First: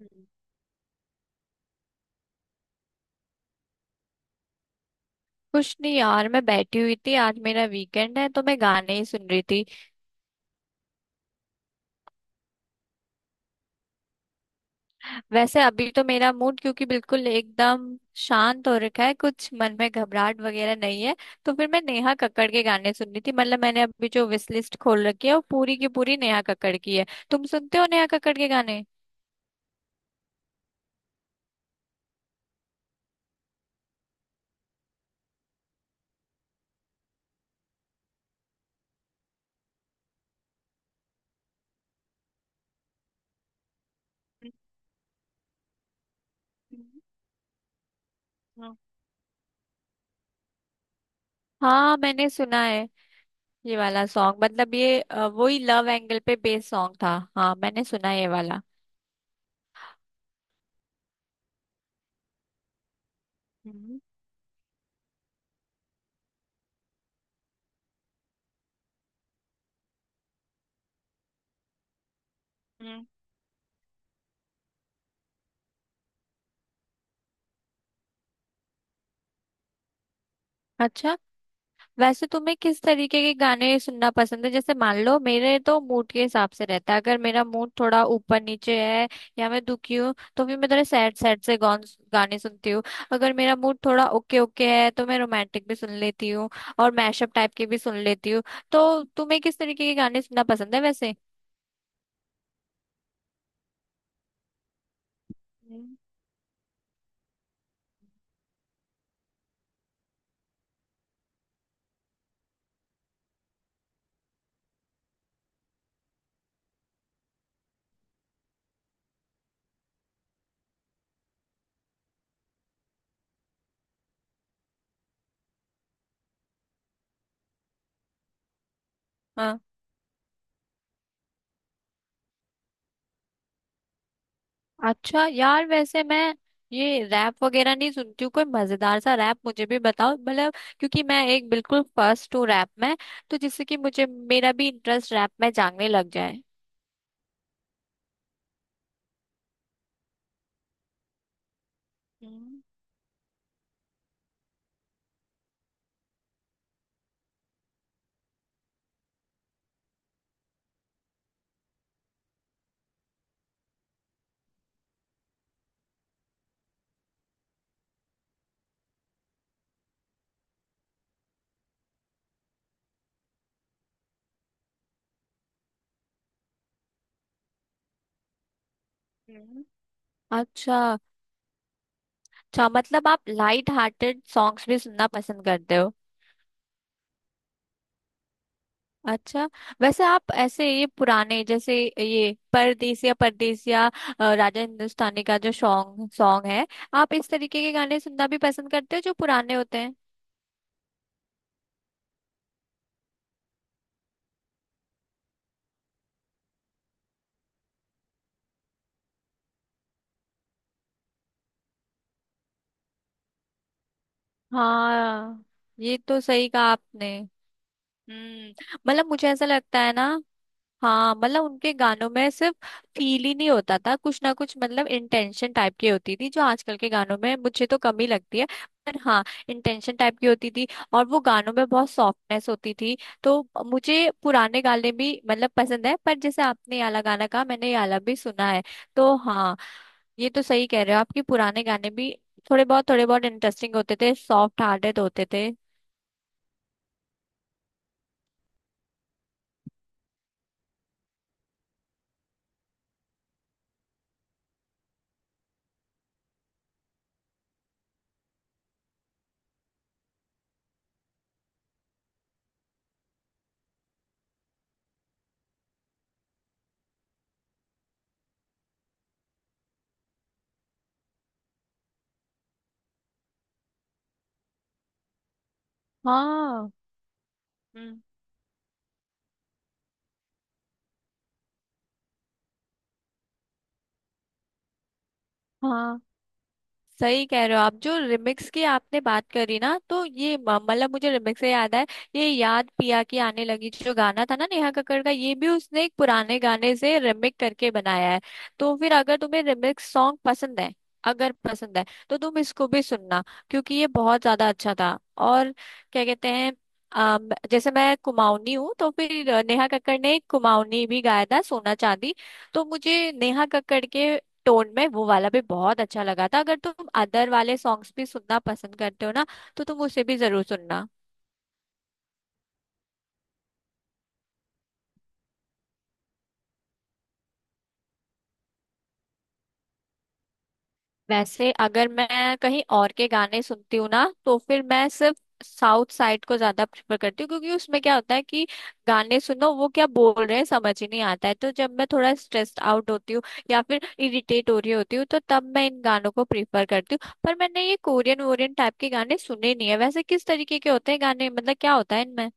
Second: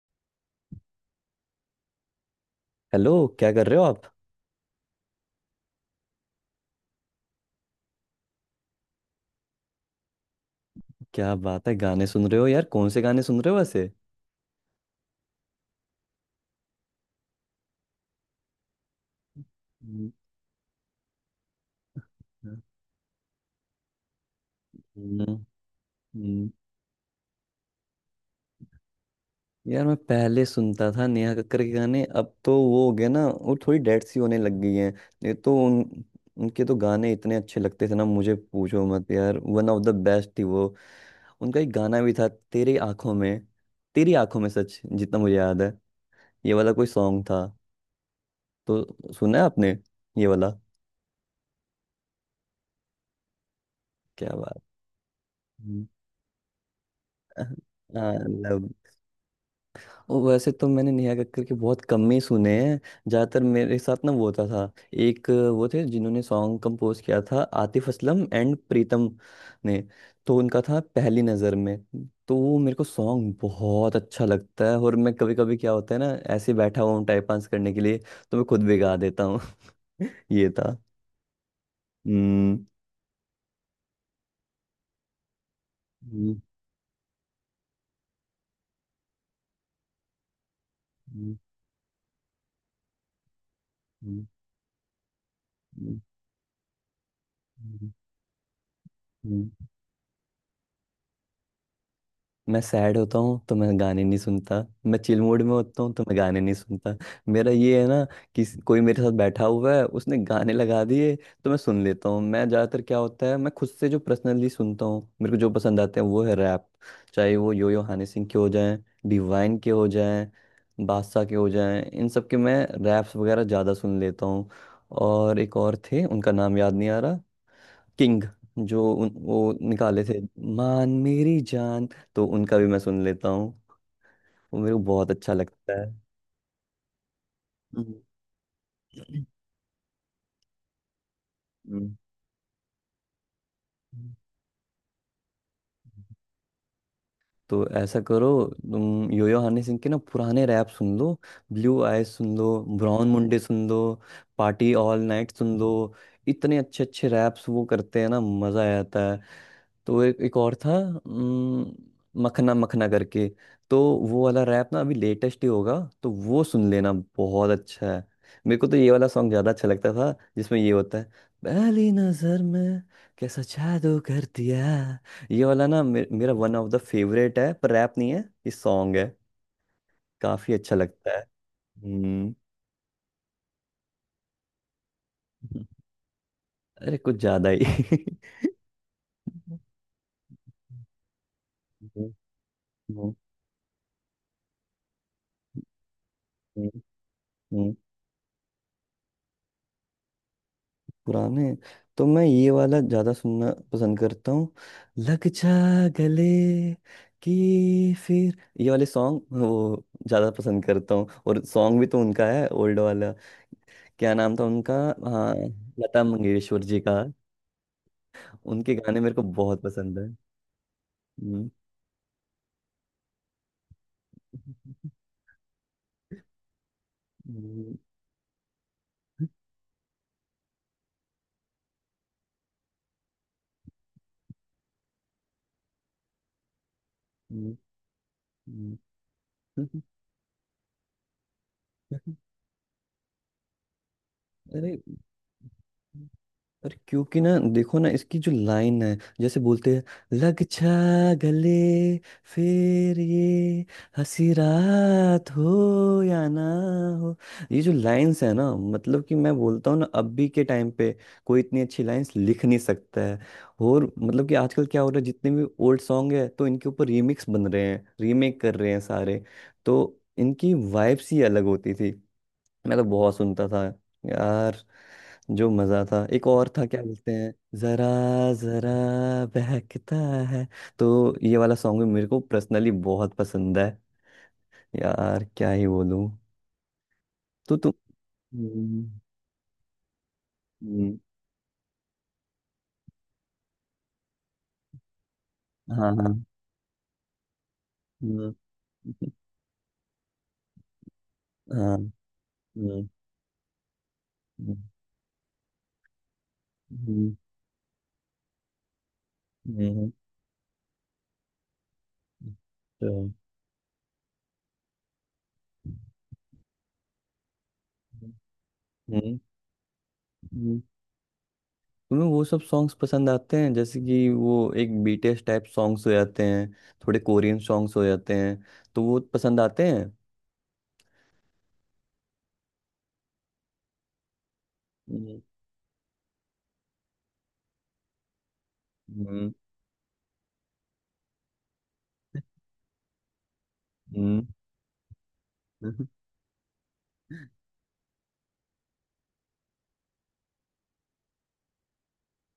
हम्म। Hello. क्या कर रहे हो आप? कुछ नहीं यार, मैं बैठी हुई थी। आज मेरा वीकेंड है तो मैं गाने ही सुन रही थी। क्या बात है, गाने सुन रहे हो यार? कौन से गाने सुन रहे हो वैसे? वैसे अभी तो मेरा मूड क्योंकि बिल्कुल एकदम शांत हो रखा है, कुछ मन में हम्म, घबराहट वगैरह नहीं है। तो फिर मैं नेहा कक्कड़ हम्म, के गाने सुन रही थी। मतलब मैंने अभी जो विश लिस्ट खोल हम्म रखी है वो पूरी की पूरी नेहा हम्म। कक्कड़ की है। तुम सुनते हो नेहा कक्कड़ के गाने? यार मैं पहले सुनता था नेहा कक्कर के गाने, अब तो वो हो गया ना, वो थोड़ी डेड सी होने लग गई हैं। नहीं तो उन उनके तो गाने इतने अच्छे लगते थे ना, मुझे पूछो मत यार, वन ऑफ द बेस्ट थी वो। उनका एक गाना भी था तेरी आंखों में, तेरी आंखों में सच जितना मुझे याद है, ये वाला कोई हम्म, सॉन्ग था। हाँ। तो सुना है आपने ये वाला? हाँ मैंने सुना है ये वाला क्या सॉन्ग। बात। मतलब ये वही हम्म। लव एंगल पे बेस्ड सॉन्ग था। हाँ मैंने सुना है ये हाँ, वाला। और वैसे तो मैंने नेहा कक्कड़ के बहुत कम ही सुने हैं। ज़्यादातर मेरे हम्म। साथ ना वो होता था, एक वो थे जिन्होंने सॉन्ग कंपोज किया था, आतिफ असलम एंड प्रीतम ने। तो उनका था पहली नज़र में, तो वो मेरे को हम्म। सॉन्ग बहुत अच्छा लगता है। और मैं कभी कभी क्या होता है ना, ऐसे बैठा हुआ हूँ टाइप आंस करने के लिए, तो मैं खुद भी गा देता हूँ। ये था। अच्छा, वैसे तुम्हें हम्म किस तरीके के गाने सुनना पसंद है? जैसे मान लो मेरे तो मूड के हम्म, हिसाब से रहता है। अगर मेरा मूड थोड़ा ऊपर नीचे है या मैं दुखी हूँ तो फिर मैं थोड़े सैड हम्म, सैड से गाने सुनती हूँ। अगर मेरा मूड थोड़ा हम्म, ओके ओके है तो मैं रोमांटिक भी सुन हम्म, लेती हूँ और मैशअप टाइप के भी हम्म, सुन लेती हूँ। तो तुम्हें हम्म। किस तरीके के गाने सुनना पसंद है वैसे? मैं सैड होता हूँ तो मैं गाने नहीं सुनता, मैं चिल मूड में होता हूँ हम्म। तो मैं गाने नहीं सुनता। मेरा ये है ना कि स- कोई मेरे साथ बैठा हुआ है, उसने गाने लगा दिए तो मैं सुन लेता हूँ। मैं ज़्यादातर क्या होता है, मैं खुद से जो पर्सनली सुनता हूँ, मेरे को जो पसंद आते हैं वो है रैप। चाहे वो यो यो हनी सिंह के हो जाएं, डिवाइन के हो जाएं, बादशाह के हो जाएं, इन सब के मैं रैप्स वगैरह ज़्यादा सुन लेता हूँ। और एक और थे, उनका नाम याद नहीं आ रहा, किंग। जो वो हाँ। निकाले थे, मान मेरी जान, तो उनका भी मैं सुन लेता हूँ, वो मेरे को बहुत अच्छा अच्छा यार, लगता है। वैसे मैं ये रैप वगैरह नहीं हम्म। सुनती हूँ। कोई मजेदार सा रैप मुझे भी बताओ, मतलब क्योंकि मैं एक बिल्कुल हम्म। फर्स्ट हूँ रैप में। तो जिससे कि मुझे मेरा भी इंटरेस्ट रैप में जागने लग जाए। तो ऐसा करो, तुम योयो हनी सिंह के ना पुराने रैप सुन लो, ब्लू आईज सुन लो, हम्म। ब्राउन मुंडे सुन लो, पार्टी ऑल नाइट सुन लो। इतने अच्छे अच्छे रैप्स वो करते हैं ना, मजा आ जाता है। तो एक एक और था मखना मखना करके, तो वो वाला रैप ना अभी लेटेस्ट ही होगा, तो वो सुन लेना, बहुत अच्छा है। मेरे को तो ये वाला सॉन्ग ज्यादा अच्छा लगता था जिसमें ये होता है, पहली नजर में कैसा जादू कर दिया। ये वाला ना मेरा वन ऑफ द फेवरेट है, पर रैप नहीं है, ये सॉन्ग है। हम्म। काफी अच्छा अच्छा। लगता है। हम्म। अच्छा मतलब आप लाइट हार्टेड सॉन्ग्स भी सुनना पसंद करते हो? अरे कुछ ज्यादा ही। अच्छा, वैसे आप ऐसे ये पुराने जैसे हम्म, ये हम्म, परदेसिया परदेसिया राजा हिंदुस्तानी का जो सॉन्ग सॉन्ग है, आप इस तरीके के हम्म, गाने सुनना भी पसंद करते हो जो पुराने होते हैं? पुराने, तो मैं ये वाला ज्यादा सुनना पसंद करता हूँ, लग जा गले। कि फिर ये वाले सॉन्ग वो ज्यादा पसंद करता हूँ, और सॉन्ग भी तो उनका है, ओल्ड वाला। क्या नाम था उनका? हाँ, हाँ, ये लता तो सही कहा मंगेशकर जी का। आपने। उनके हम्म। गाने मतलब मेरे को मुझे ऐसा बहुत लगता है पसंद ना, है। हाँ, मतलब हम्म, उनके गानों में सिर्फ फील ही नहीं होता था, कुछ ना कुछ मतलब इंटेंशन टाइप की होती थी जो आजकल के गानों में मुझे हम्म, तो कमी लगती है। पर हाँ, इंटेंशन टाइप की होती थी और वो गानों में बहुत सॉफ्टनेस होती थी। तो मुझे पुराने गाने भी मतलब पसंद है। पर जैसे आपने ये वाला गाना कहा, हम्म, मैंने ये वाला भी सुना है। हम्म, तो हाँ, हम्म, ये तो सही कह रहे हो आपके पुराने गाने भी हम्म, थोड़े बहुत इंटरेस्टिंग होते थे, सॉफ्ट अरे हार्टेड होते थे। अरे क्योंकि ना देखो ना, इसकी जो लाइन है जैसे बोलते हैं, लग छा गले, फिर ये हंसी रात हो या ना हो। ये जो लाइंस है ना, मतलब कि मैं बोलता हूँ ना, अभी के टाइम पे कोई इतनी अच्छी लाइंस लिख नहीं सकता है। और मतलब कि आजकल क्या हो रहा है, जितने भी ओल्ड सॉन्ग है तो इनके ऊपर रीमिक्स बन रहे हैं, रीमेक कर रहे हैं सारे। तो इनकी वाइब्स ही अलग होती थी। मैं तो बहुत सुनता था यार, जो मजा था। एक और था, हाँ। क्या बोलते हैं, जरा हम्म। जरा बहकता है, तो ये वाला सॉन्ग भी मेरे को पर्सनली बहुत पसंद है। यार क्या ही हाँ बोलूं। सही कह रहे तो हो तुम, आप, जो रिमिक्स की हम्म, आपने बात करी ना, तो ये मतलब हम्म, मुझे रिमिक्स से याद है, ये याद पिया की आने लगी जो गाना था ना नेहा कक्कड़ का, ये भी उसने हाँ एक हाँ। पुराने गाने से रिमिक करके बनाया है। हम्म, तो फिर अगर तुम्हें रिमिक्स सॉन्ग पसंद है, अगर हाँ पसंद है तो तुम इसको भी हम्म, सुनना क्योंकि ये बहुत ज्यादा हम्म, अच्छा था। और क्या कहते हैं, जैसे मैं कुमाऊनी हूँ तो फिर नेहा हम्म, कक्कड़ ने एक कुमाऊनी भी गाया था, सोना चांदी। तो मुझे हम्म, नेहा कक्कड़ के टोन में वो वाला भी बहुत अच्छा लगा था। अगर तुम अदर वाले सॉन्ग्स भी सुनना पसंद करते हो हम्म, ना, तो तुम उसे भी जरूर हम्म, सुनना। तुम्हें वो सब सॉन्ग्स पसंद आते हैं जैसे कि वो एक बीटीएस टाइप सॉन्ग्स हो जाते हैं, थोड़े कोरियन सॉन्ग्स हो जाते हैं, तो वो पसंद आते हैं? वैसे अगर मैं कहीं और के गाने सुनती हूँ ना, तो फिर मैं सिर्फ साउथ साइड को ज्यादा प्रेफर करती हूँ क्योंकि उसमें क्या होता है कि गाने हम्म सुनो वो क्या बोल रहे हैं समझ ही नहीं आता है। तो जब मैं थोड़ा स्ट्रेस्ड आउट होती हूँ या फिर हम्म। इरिटेट हो रही होती हूँ तो तब मैं इन गानों को प्रेफर करती हूँ। पर मैंने ये कोरियन वोरियन टाइप के गाने सुने नहीं है। वैसे किस तरीके के होते हैं गाने, मतलब क्या होता है इनमें?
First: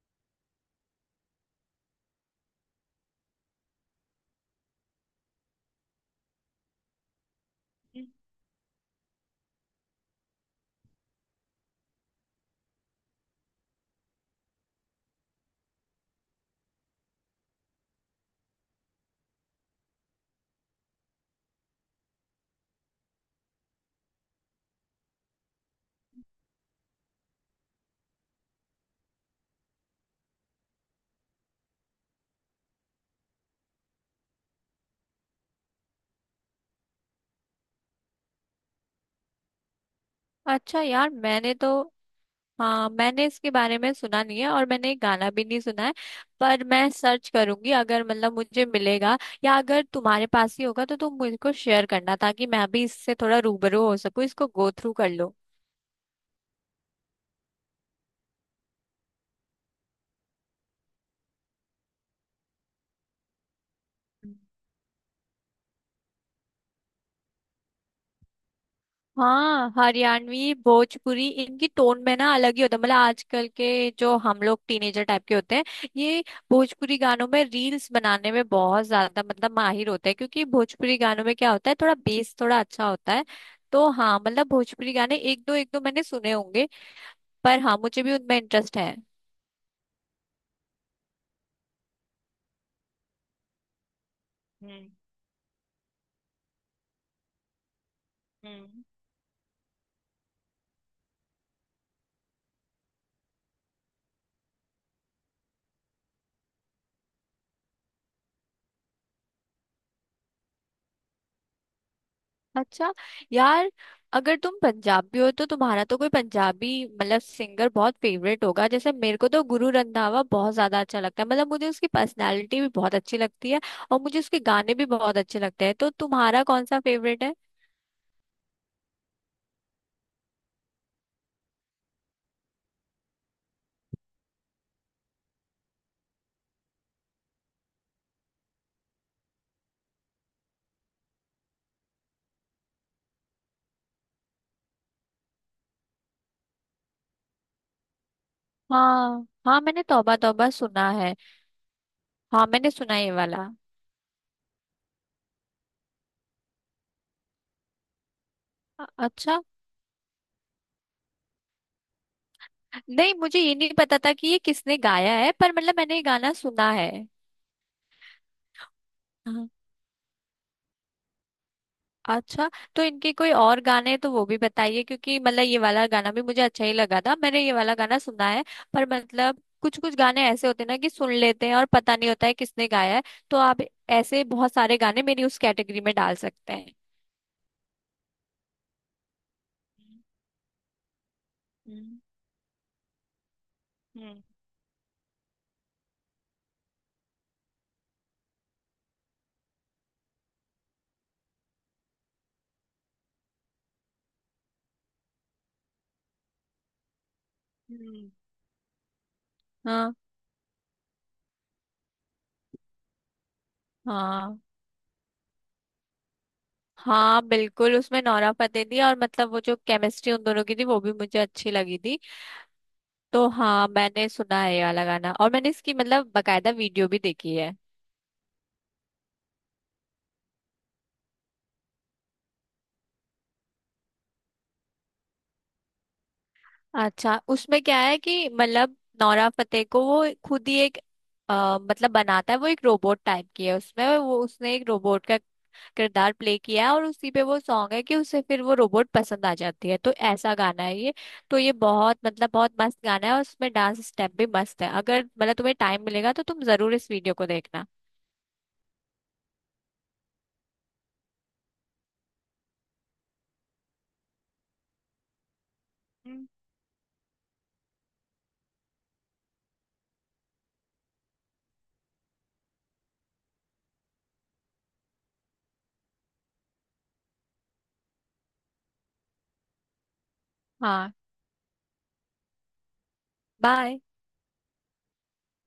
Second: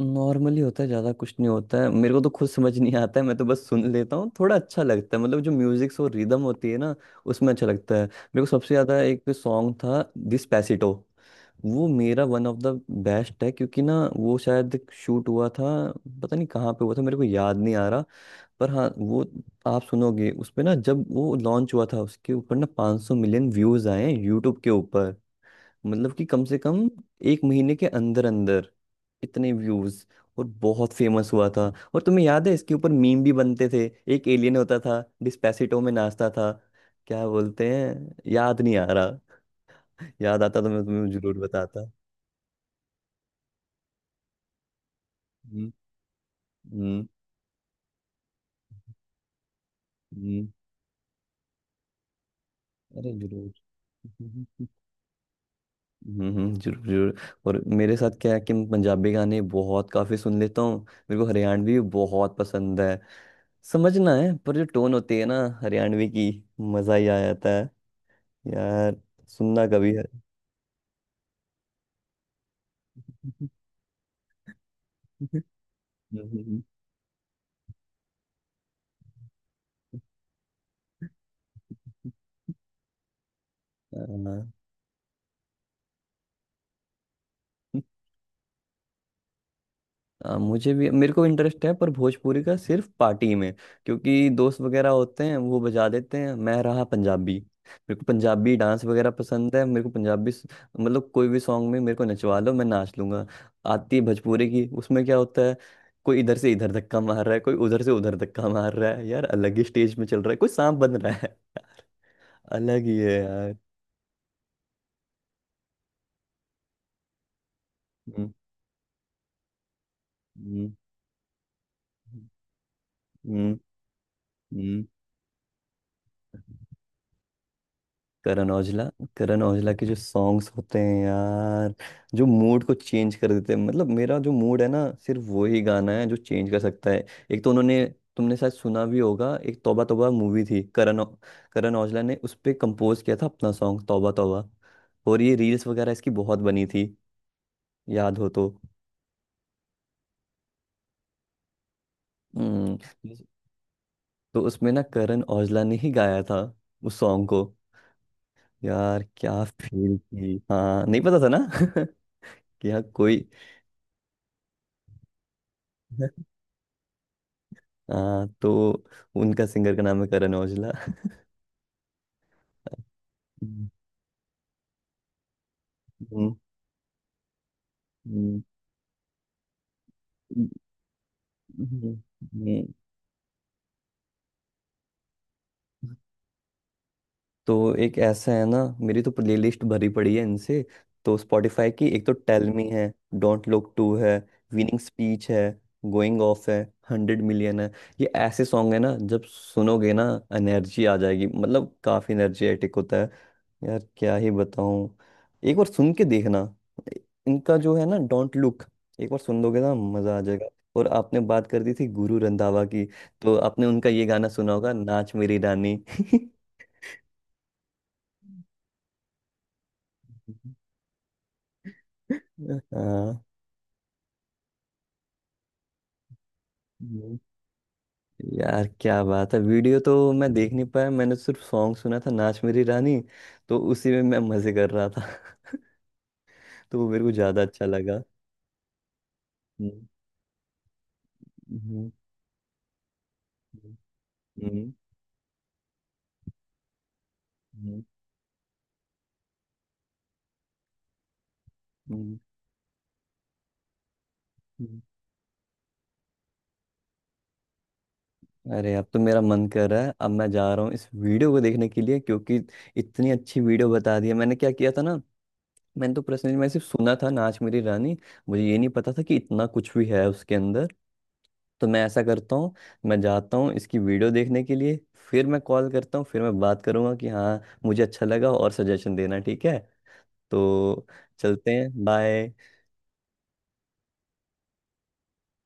नॉर्मली होता है, ज़्यादा कुछ नहीं होता है, मेरे को तो खुद समझ नहीं आता है, मैं तो बस सुन लेता हूँ। थोड़ा अच्छा लगता है, मतलब जो म्यूजिक और रिदम होती है ना, उसमें अच्छा लगता है। मेरे को सबसे ज़्यादा एक सॉन्ग था डिस्पैसिटो, वो मेरा वन ऑफ द बेस्ट है। क्योंकि ना वो शायद शूट हुआ था, पता नहीं कहाँ पे हुआ था, मेरे को याद नहीं आ रहा। पर हाँ वो, आप सुनोगे उस पे ना, जब वो लॉन्च हुआ था उसके ऊपर ना 500 मिलियन व्यूज आए हैं यूट्यूब के ऊपर। मतलब कि कम से कम एक महीने के अंदर अंदर इतने व्यूज, और बहुत फेमस हुआ था। और तुम्हें याद है, इसके ऊपर मीम भी बनते थे, एक एलियन होता था डिस्पेसिटो में नाचता था। क्या बोलते हैं, याद नहीं आ रहा, याद आता तो अच्छा मैं यार, तुम्हें जरूर मैंने तो, बताता। हाँ मैंने इसके बारे में सुना नहीं है और मैंने गाना भी नहीं हम्म। सुना है। पर मैं हम्म सर्च करूंगी अगर मतलब मुझे मिलेगा, या अगर तुम्हारे हम्म, पास ही होगा तो तुम मुझको शेयर करना ताकि मैं भी अरे इससे थोड़ा जरूर। रूबरू हो सकूं, इसको गो थ्रू कर लो। जरूर जरूर। और मेरे साथ क्या है कि मैं पंजाबी गाने बहुत काफी सुन लेता हूँ। मेरे को हरियाणवी भी बहुत पसंद है। समझना है, पर जो टोन होती है ना हरियाणवी की, मजा ही आ जाता है यार। सुनना हाँ, कभी है। हरियाणवी भोजपुरी इनकी टोन में ना अलग ही होता है। मतलब आजकल के जो हम लोग टीनेजर टाइप के हम्म, होते हैं, ये हम्म, भोजपुरी गानों में रील्स बनाने में बहुत ज्यादा मतलब माहिर होते हैं क्योंकि भोजपुरी गानों में क्या होता है थोड़ा बेस थोड़ा अच्छा होता है। तो हाँ हाँ। मतलब भोजपुरी गाने एक दो मैंने सुने होंगे। पर हाँ मुझे भी उनमें इंटरेस्ट है। मुझे भी, मेरे को इंटरेस्ट है, पर भोजपुरी का सिर्फ पार्टी में। क्योंकि दोस्त वगैरह होते हैं वो बजा देते हैं। मैं रहा पंजाबी, मेरे को पंजाबी हम्म। डांस वगैरह पसंद है, मेरे को पंजाबी स- मतलब कोई भी सॉन्ग में मेरे को नचवा लो मैं नाच लूंगा। आती है भोजपुरी की, उसमें क्या होता है, कोई इधर से इधर धक्का मार रहा है, कोई उधर से उधर धक्का मार रहा है, यार अलग ही स्टेज में चल रहा है, कोई सांप बन रहा है। अलग अच्छा ही है यार। यार, अगर तुम पंजाबी हो तो तुम्हारा तो कोई पंजाबी मतलब सिंगर बहुत हम्म फेवरेट होगा। जैसे मेरे को तो गुरु रंधावा बहुत हम्म ज्यादा अच्छा लगता है। मतलब मुझे उसकी पर्सनालिटी भी बहुत अच्छी लगती हम्म है और मुझे उसके गाने हम्म भी बहुत अच्छे लगते हैं। तो तुम्हारा कौन सा फेवरेट है? करण औजला, करण औजला के जो सॉन्ग्स होते हैं यार, जो मूड को चेंज कर देते हैं, मतलब मेरा जो मूड है ना, सिर्फ वो ही गाना है जो चेंज कर सकता है। एक तो उन्होंने, तुमने शायद सुना भी होगा, एक तौबा तौबा मूवी थी। करण औजला ने उस पे कंपोज किया था अपना सॉन्ग तौबा तौबा, और ये रील्स वगैरह इसकी बहुत बनी थी, याद हो तो। हाँ हाँ, मैंने तौबा तौबा सुना है। हाँ मैंने हम्म। सुना है ये वाला। तो उसमें ना करण औजला ने ही गाया था उस सॉन्ग को, यार अच्छा। क्या फील थी, हाँ नहीं पता था ना। कि यहाँ नहीं कोई। मुझे ये नहीं पता था कि ये किसने गाया है, पर मतलब मैंने ये गाना सुना है। हाँ, तो उनका सिंगर का नाम है करण औजला। अच्छा, तो इनके कोई और हम्म। गाने हैं तो वो भी बताइए क्योंकि मतलब ये वाला गाना भी हम्म, मुझे अच्छा ही लगा था, मैंने ये वाला गाना सुना हम्म, है। पर मतलब कुछ कुछ गाने ऐसे होते हैं ना कि सुन लेते हैं और हम्म, पता नहीं होता है किसने हम्म। गाया है। तो आप ऐसे बहुत सारे गाने मेरी उस कैटेगरी में डाल सकते हैं। तो एक ऐसा है ना, मेरी तो प्लेलिस्ट भरी पड़ी है इनसे। तो स्पॉटिफाई की, हम्म। एक तो टेल मी है, डोंट लुक टू है, हम्म। विनिंग स्पीच है, गोइंग ऑफ है, हंड्रेड मिलियन है। ये ऐसे सॉन्ग है ना, जब सुनोगे ना एनर्जी आ जाएगी, मतलब काफी एनर्जेटिक होता है। यार क्या ही बताऊं, एक बार सुन के देखना, इनका जो है ना हम्म। डोंट लुक, एक बार सुन लोगे ना हाँ। मजा आ जाएगा। और आपने बात कर दी थी गुरु रंधावा की, तो आपने उनका ये गाना हाँ। सुना होगा, नाच मेरी रानी। हाँ बिल्कुल, उसमें नोरा फतेही थी और मतलब वो जो केमिस्ट्री उन दोनों की थी वो भी मुझे अच्छी लगी थी। हाँ। तो हाँ मैंने सुना है ये वाला गाना और मैंने इसकी मतलब बकायदा वीडियो भी हम्म। देखी है। यार क्या बात है, वीडियो तो मैं देख नहीं पाया, मैंने सिर्फ सॉन्ग सुना था नाच मेरी रानी, तो उसी में मैं मजे कर रहा था। तो वो मेरे को अच्छा ज्यादा उसमें अच्छा क्या है लगा। कि मतलब नोरा फतेही हम्म को वो खुद ही एक हम्म मतलब बनाता है। वो एक रोबोट टाइप की है उसमें, वो उसने एक हम्म रोबोट का किरदार प्ले किया है और उसी पे वो सॉन्ग हम्म है कि उसे फिर वो रोबोट पसंद आ जाती है। तो ऐसा गाना है ये। तो ये बहुत हम्म, मतलब बहुत मस्त गाना है और उसमें डांस स्टेप भी मस्त है। हम्म, अगर मतलब तुम्हें टाइम मिलेगा तो तुम जरूर इस वीडियो को देखना। अरे अब तो मेरा मन कर रहा है, अब मैं जा रहा हूँ इस वीडियो को देखने के लिए, क्योंकि इतनी अच्छी वीडियो बता दी है। मैंने क्या किया था ना, मैंने तो हम्म, पर्सनली मैं सिर्फ सुना था नाच मेरी रानी, मुझे ये नहीं पता था कि इतना कुछ भी है उसके अंदर। तो मैं ऐसा करता हूँ, मैं जाता हूँ इसकी वीडियो देखने के लिए, फिर मैं कॉल करता हूँ, फिर मैं बात करूँगा कि हाँ मुझे अच्छा लगा, और सजेशन देना ठीक है? तो हाँ चलते हैं, बाय। बाय।